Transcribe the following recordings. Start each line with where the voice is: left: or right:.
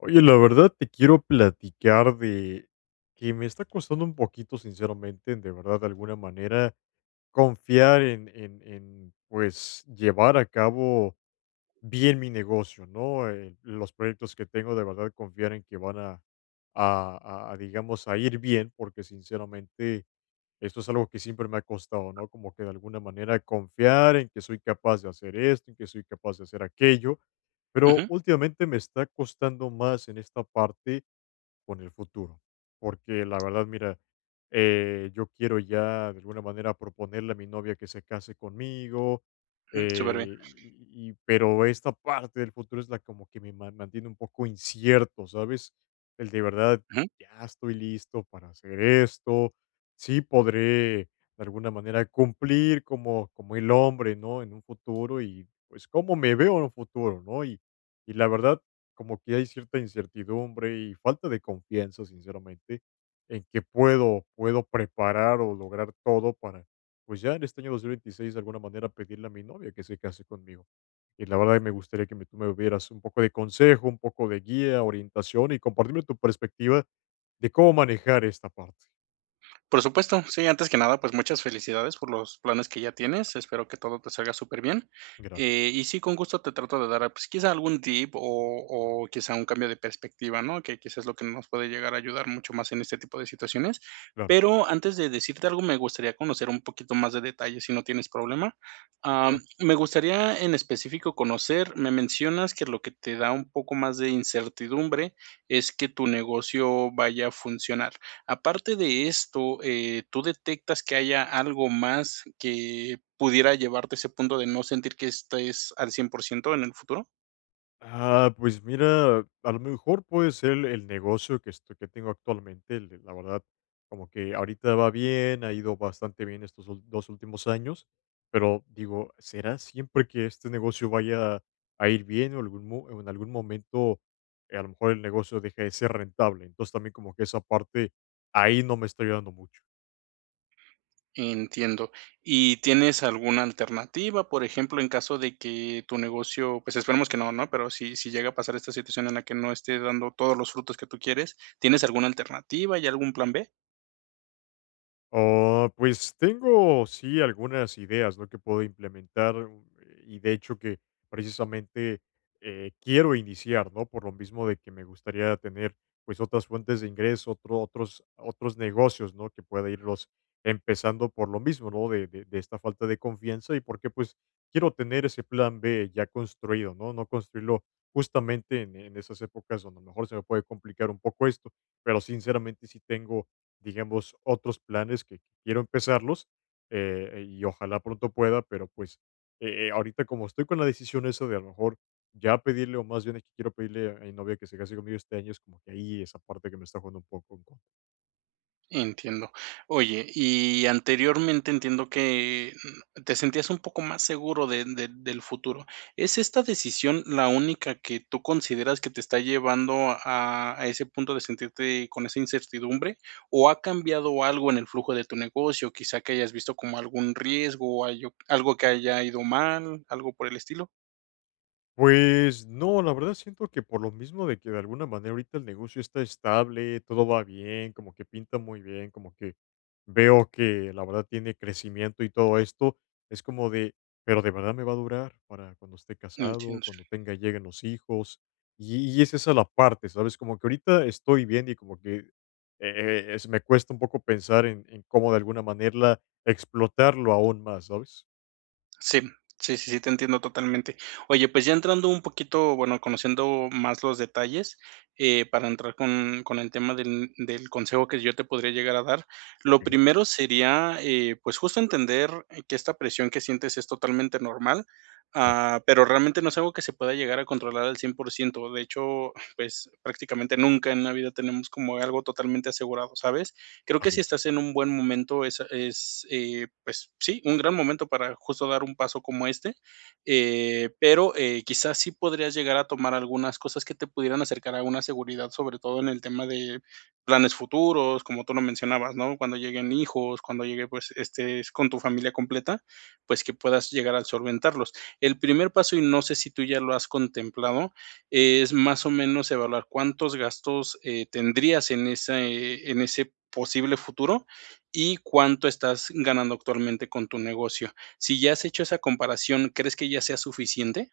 left: Oye, la verdad, te quiero platicar de que me está costando un poquito sinceramente, de verdad, de alguna manera confiar en en en, pues, llevar a cabo bien mi negocio, ¿no?, en los proyectos que tengo de verdad confiar en que van a a a a, digamos a ir bien, porque sinceramente, esto es algo que siempre me ha costado, ¿no?, como que de alguna manera confiar en que soy capaz de hacer esto, en que soy capaz de hacer aquello. Pero,
right: Ujú.
left: últimamente me está costando más en esta parte con el futuro, porque la verdad, mira, eh, yo quiero ya de alguna manera proponerle a mi novia que se case conmigo.
right: Ujú, superbién.
left: Eh, y pero, esta parte del futuro es la como que me mantiene un poco incierto, ¿sabes? ¿El de verdad
right: Ujú.
left: ya estoy listo para hacer esto?, sí podré de alguna manera cumplir como como el hombre, ¿no?, en un futuro, y pues, cómo me veo en un futuro, ¿no?, y y la verdad, como que hay cierta incertidumbre y falta de confianza, sinceramente, en que puedo puedo preparar o lograr todo para, pues, ya en este año 2026 de alguna manera pedirle a mi novia que se case conmigo. Y la verdad que me gustaría que tú me dieras un poco de consejo, un poco de guía, orientación y compartirme tu perspectiva de cómo manejar esta parte.
right: Por supuesto, sí, antes que nada, pues muchas felicidades por los planes que ya tienes, espero que todo te salga superbien. Eh
left: Gracias.
right: y sí, con gusto te trato de dar, pues, quizá algún tip o o quizá un cambio de perspectiva, ¿no? Que quizás es lo que nos puede llegar a ayudar mucho más en este tipo de situaciones.
left: Claro.
right: Pero, antes de decirte algo, me gustaría conocer un poquito más de detalle, si no tienes problema. Am,
left: [unintelligible]
right: me gustaría en específico conocer Me mencionas que lo que te da un poco más de incertidumbre es que tu negocio vaya a funcionar. Aparte de esto, eh, ¿tú detectas que haya algo más que pudiera llevarte a ese punto de no sentir que estés al cien por ciento en el futuro?
left: Ah, pues mira, a lo mejor puede ser el el negocio que esto que tengo actualmente el la verdad, como que ahorita va bien, ha ido bastante bien estos ul 2 últimos años, pero digo: "¿Será siempre que este negocio vaya a ir bien, o algún mo en algún momento, a lo mejor el negocio deje de ser rentable?". Entonces, también como que esa parte ahí no me está ayudando mucho.
right: Entiendo. ¿Y tienes alguna alternativa?, por ejemplo, en caso de que tu negocio, pues esperemos que no, ¿no?, pero sí sí llega a pasar esta situación en la que no esté dando todos los frutos que tú quieres, ¿tienes alguna alternativa? ¿Hay algún plan B?
left: Oh, pues tengo sí algunas ideas, ¿no?, que puedo implementar, eh, y de hecho que precisamente, eh, quiero iniciar, ¿no? Por lo mismo de que me gustaría tener, pues, otras fuentes de ingreso, otro otros otros negocios, ¿no? Que pueda irlos empezando, por lo mismo, ¿no? De de de esta falta de confianza, y porque, pues, quiero tener ese plan B ya construido, ¿no? No construirlo justamente en en esas épocas donde a lo mejor se me puede complicar un poco esto. Pero, sinceramente, sí tengo, digamos, otros planes que quiero empezarlos, eh, y ojalá pronto pueda, pero pues, eh eh, ahorita como estoy con la decisión esa de a lo mejor ya pedirle, o más bien es que quiero pedirle a mi novia que se case conmigo este año, es como que ahí esa parte que me está jugando un poco en contra.
right: Entiendo. Oye, y anteriormente entiendo que, mm, te sentías un poco más seguro de de del futuro. ¿Es esta decisión la única que tú consideras que te está llevando a a ese punto de sentirte con esa incertidumbre, o ha cambiado algo en el flujo de tu negocio, quizá que hayas visto como algún riesgo o ayo algo que haya ido mal, algo por el estilo?
left: Pues no, la verdad, siento que por lo mismo de que de alguna manera ahorita el negocio está estable. Todo va bien, como que pinta muy bien, como que veo que, la verdad, tiene crecimiento y todo esto. Es como de, pero, ¿de verdad me va a durar para cuando esté casado,
right: Entiendo.
left: cuando tenga lleguen los hijos?, y y es esa la parte, ¿sabes?, como que ahorita estoy viendo, y como que, eh eh, es me cuesta un poco pensar en en, cómo de alguna manera, explotarlo aún más, ¿sabes?
right: Sí. Sí, sí, sí, te entiendo totalmente. Oye, pues, ya entrando un poquito, bueno, conociendo más los detalles, eh, para entrar con con el tema del del consejo, que yo te podría llegar a dar. Lo
left: Okey.
right: primero sería, eh, pues, justo entender que esta presión que sientes es totalmente normal.
left: Ya.
right: Ah, pero realmente, no es algo que se pueda llegar a controlar al cien por ciento. De hecho, pues, prácticamente nunca en la vida tenemos como algo totalmente asegurado, ¿sabes?, creo que
left: Así
right: si
left: es.
right: estás en un buen momento, es es, eh, pues, sí, un gran momento para justo dar un paso como este. Eh, pero, eh, quizás, sí podrías llegar a tomar algunas cosas que te pudieran acercar a una seguridad, sobre todo en el tema de planes futuros, como tú lo mencionabas, ¿no?, cuando lleguen hijos, cuando llegue, pues, estés con tu familia completa, pues, que puedas llegar a solventarlos. El primer paso, y no sé si tú ya lo has contemplado, es más o menos evaluar cuántos gastos, eh, tendrías en ese en ese posible futuro, y cuánto estás ganando actualmente, con tu negocio. Sí ya has hecho esa comparación, ¿crees que ya sea suficiente?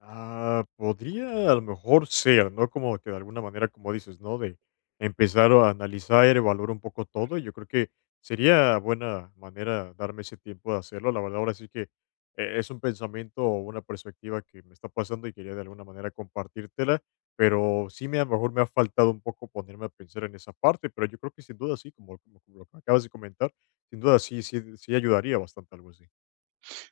left: Ah, podría a lo mejor ser, ¿no?, como que de alguna manera, como dices, ¿no?, de empezar o analizar, e evaluar un poco todo. Yo creo que sería buena manera darme ese tiempo de hacerlo. La verdad, ahora sí que e es un pensamiento o una perspectiva que me está pasando, y quería de alguna manera compartírtela, pero sí me a lo mejor me ha faltado un poco ponerme a pensar en esa parte, pero yo creo que sin duda, sí, como como como lo que acabas de comentar, sin duda, sí, sí, sí, ayudaría bastante, algo así.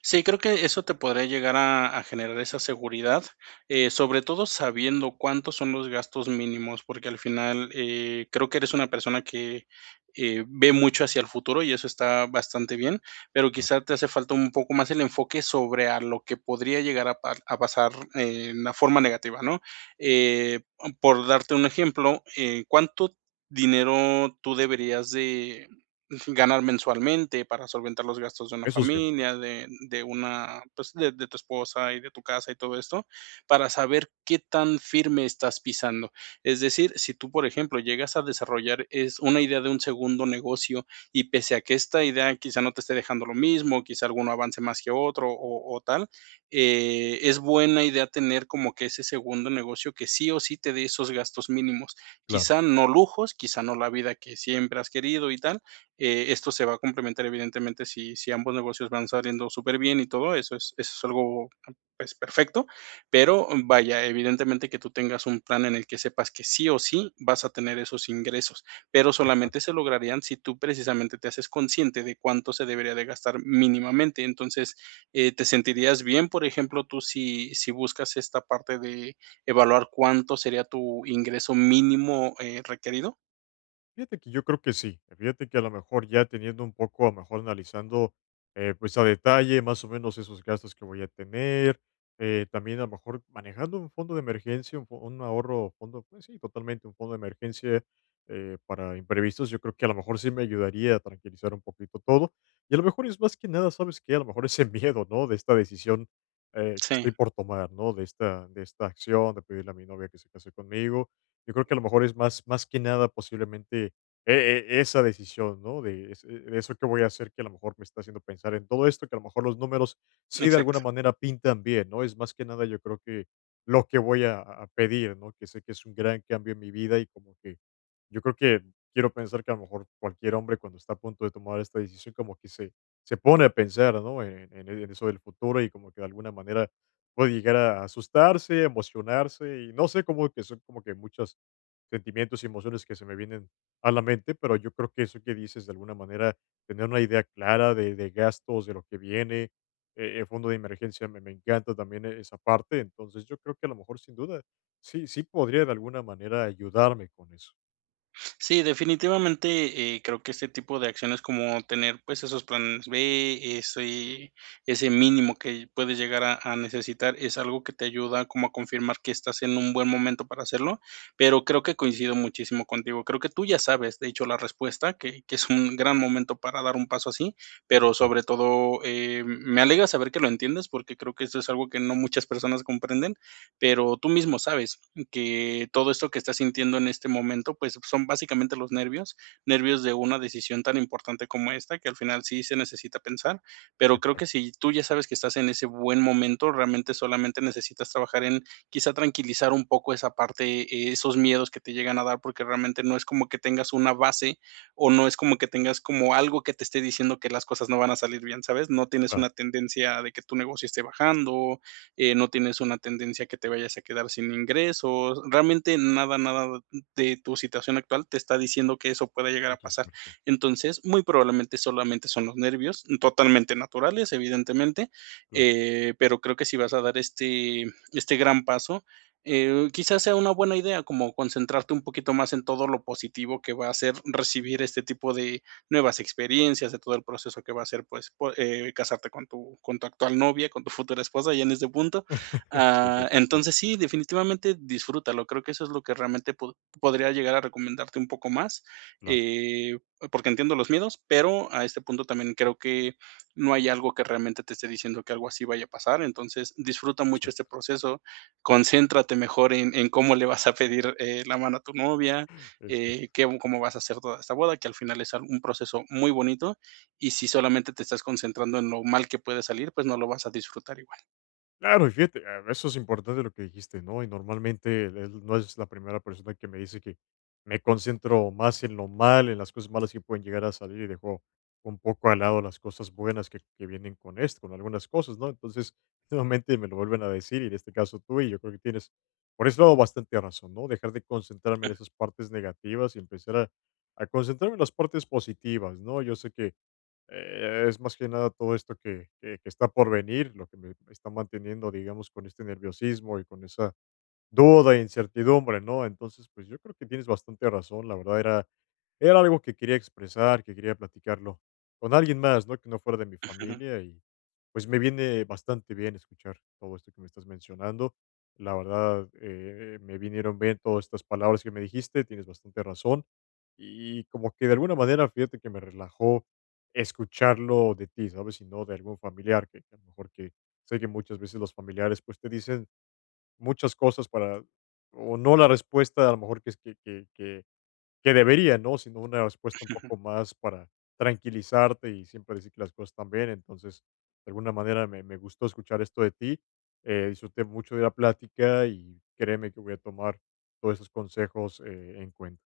right: Sí, creo que eso te podría llegar a a generar esa seguridad, eh, sobre todo sabiendo cuántos son los gastos mínimos, porque al final, eh, creo que eres una persona que, eh, ve mucho hacia el futuro y eso está bastante bien, pero
left: Claro.
right: quizás te hace falta un poco más el enfoque sobre a lo que podría llegar a par a pasar en una forma negativa, ¿no?, eh, o mm por darte un ejemplo, eh, cuánto dinero tú deberías de ujú, ganar mensualmente para solventar los gastos de una
left: Eso es cierto.
right: familia de de una pues, de de tu esposa, y de tu casa, y todo esto para saber qué tan firme estás pisando. Es decir, sí tú, por ejemplo, llegas a desarrollar es una idea de un segundo negocio y, pese a que esta idea quizá no te esté dejando lo mismo, quizá alguno avance más que otro, o o tal, eh, es buena idea tener como que ese segundo negocio que sí o sí te dé esos gastos mínimos.
left: Claro.
right: Quizá no lujos, quizá no la vida que siempre has querido y tal, eh, esto se va a complementar evidentemente sí sí ambos negocios van saliendo superbién y todo eso. Es eso es algo es perfecto, pero, vaya, evidentemente que tú tengas un plan en el que sepas que sí o sí vas a tener esos ingresos, pero
left: Exacto.
right: solamente se lograrían si tú precisamente te haces consciente de cuánto se debería de gastar mínimamente. Entonces, eh, ¿te sentirías bien, por ejemplo, tú, sí sí buscas esta parte de evaluar cuánto sería tu ingreso mínimo, eh, requerido?
left: Fíjate que yo creo que sí. Y fíjate que a lo mejor ya teniendo un poco a lo mejor analizando, eh, pues a detalle más o menos esos gastos que voy a tener, eh, también a lo mejor, manejando un fondo de emergencia, un fo un ahorro, fondo pues sí, totalmente un fondo de emergencia, eh, para imprevistos, yo creo que a lo mejor sí me ayudaría a tranquilizar un poquito todo. Y a lo mejor es más que nada, ¿sabes qué? A lo mejor ese miedo, ¿no? De esta decisión, eh, que
right: Sí.
left: estoy por tomar, ¿no? De esta de esta acción de pedirle a mi novia que se case conmigo. Yo creo que a lo mejor es más más que nada posiblemente e e esa decisión, ¿no? De es eh eso que voy a hacer que a lo mejor me está haciendo pensar en todo esto, que a lo mejor los números, si de alguna
right: Exacto.
left: manera pintan bien, ¿no? Es más que nada yo creo que, lo que voy a a pedir, ¿no? Que sé que es un gran cambio en mi vida y como que yo creo que, quiero pensar, que a lo mejor cualquier hombre cuando está a punto de tomar esta decisión como que se se pone a pensar, ¿no? En e en eso del futuro y como que de alguna manera puede llegar a asustarse, emocionarse, y no sé, como que son como que muchos, sentimientos y emociones que se me vienen a la mente, pero yo creo que eso que dices de alguna manera, tener una idea clara de de gastos, de lo que viene, eh e fondo de emergencia, me me encanta también e esa parte. Entonces yo creo que a lo mejor, sin duda, sí, sí podría de alguna manera ayudarme con eso.
right: Sí, definitivamente, eh, creo que este tipo de acciones como tener, pues esos planes B, ese ese mínimo que puedes llegar a a necesitar, es algo que te ayuda como a confirmar que estás en un buen momento para hacerlo, pero creo que coincido muchísimo contigo. Creo que tú ya sabes, de hecho, la respuesta que que es un gran momento para dar un paso así, pero
left: Ya.
right: sobre todo, em, me alegra saber que lo entiendes porque creo que eso es algo que no muchas personas comprenden. Pero tú mismo sabes, mm, que todo esto que estás sintiendo en este momento, pues son básicamente los nervios, nervios de una decisión tan importante como esta, que al final sí se necesita pensar. Pero creo
left: Exac
right: que si tú ya sabes que estás en ese buen momento, realmente solamente necesitas trabajar en quizá tranquilizar un poco esa parte, eh, esos miedos que te llegan a dar porque realmente no es como que tengas una base, o no es como que tengas como algo que te esté diciendo que las cosas no van a salir bien, ¿sabes? No tienes
left: Claro.
right: una tendencia de que tu negocio esté bajando, eh, no tienes una tendencia que te vayas a quedar sin ingresos, realmente nada, nada, mm de tu situación actual te está diciendo que eso pueda llegar a
left: Eso es
right: pasar.
left: cierto.
right: Entonces, muy probablemente, solamente son los nervios, totalmente naturales, evidentemente,
left: Cla
right: eh, pero creo que si vas a dar este este gran paso, eh, quizás sea una buena idea como concentrarte un poquito más en todo lo positivo que va a ser recibir este tipo de nuevas experiencias, de todo el proceso que va a ser, pues po eh, casarte con tu con tu actual novia, con tu futura esposa ya en este punto.
left: Sí,
right: Ah,
left: totalmen
right: entonces sí, definitivamente disfrútalo. Creo que eso es lo que realmente pod podría llegar a recomendarte un poco más,
left: Cla
right: eh, a porque entiendo los miedos, pero a este punto también creo que no hay algo que realmente te esté diciendo que algo así vaya a pasar. Entonces, disfruta
left: Muy
right: mucho
left: cierto.
right: este proceso, concéntrate mejor en en cómo le vas a pedir, eh, la mano a tu novia,
left: Es cierto.
right: eh, qué cómo vas a hacer toda esta boda, que al final es al un proceso muy bonito y si solamente te estás concentrando en lo mal que puede salir, pues no lo vas a disfrutar igual.
left: Claro, y fíjate. Ah, eso es importante, lo que dijiste, ¿no? Y normalmente, del No eres la primera persona que me dice que me concentro más en lo mal, en las cosas malas que pueden llegar a salir, y dejo un poco al lado las cosas buenas que que vienen con esto, con algunas cosas, ¿no? Entonces, nuevamente me lo vuelven a decir, y en este caso tú, y yo creo que tienes por ese lado bastante razón, ¿no? Dejar de concentrarme en esas partes negativas y empezar a a concentrarme en las partes positivas, ¿no? Yo sé que, eh, es más que nada todo esto que que que está por venir, lo que me me está manteniendo, digamos, con este nerviosismo y con esa duda e incertidumbre, ¿no? Entonces, pues, yo creo que tienes bastante razón. La verdad, era era algo que quería expresar, que quería platicarlo con alguien más, ¿no?, que no fuera de mi
right: Ujú.
left: familia, y pues me viene bastante bien escuchar todo esto que me estás mencionando. La verdad, eh eh, me vinieron bien todas estas palabras que me dijiste. Tienes bastante razón y como que de alguna manera, fíjate que me relajó escucharlo de ti, ¿sabes?, y no de algún familiar que a lo mejor que Sé que muchas veces los familiares, pues te dicen muchas cosas para o no la respuesta a lo mejor que es que que que que debería, ¿no?, sino una respuesta un poco más para tranquilizarte, y siempre decir que las cosas están bien. Entonces, de alguna manera me me gustó escuchar esto de ti, eh, disfruté mucho de la plática, y créeme que voy a tomar todos esos consejos, eh, en cuenta.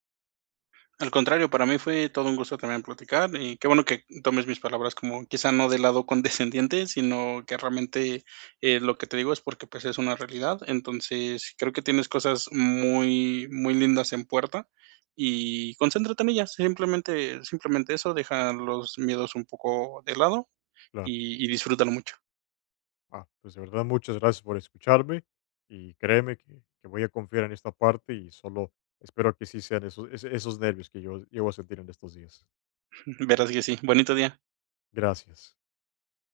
right: Al contrario, para mí fue todo un gusto también platicar. Y qué bueno que tomes mis palabras como, quizá no de lado condescendiente, sino que realmente, eh, lo que te digo es porque pues es una realidad. Entonces, creo que tienes cosas muy muy lindas en puerta, y concéntrate en ellas, simplemente simplemente eso. Deja los miedos un poco de lado
left: Claro.
right: y y disfrútalo mucho.
left: Ah, pues de verdad, muchas gracias por escucharme y créeme que que voy a confiar en esta parte, y solo espero que sí sean eso ese esos nervios que yo llego a sentir en estos días.
right: Ujú. Verás que sí. Bonito día.
left: Gracias.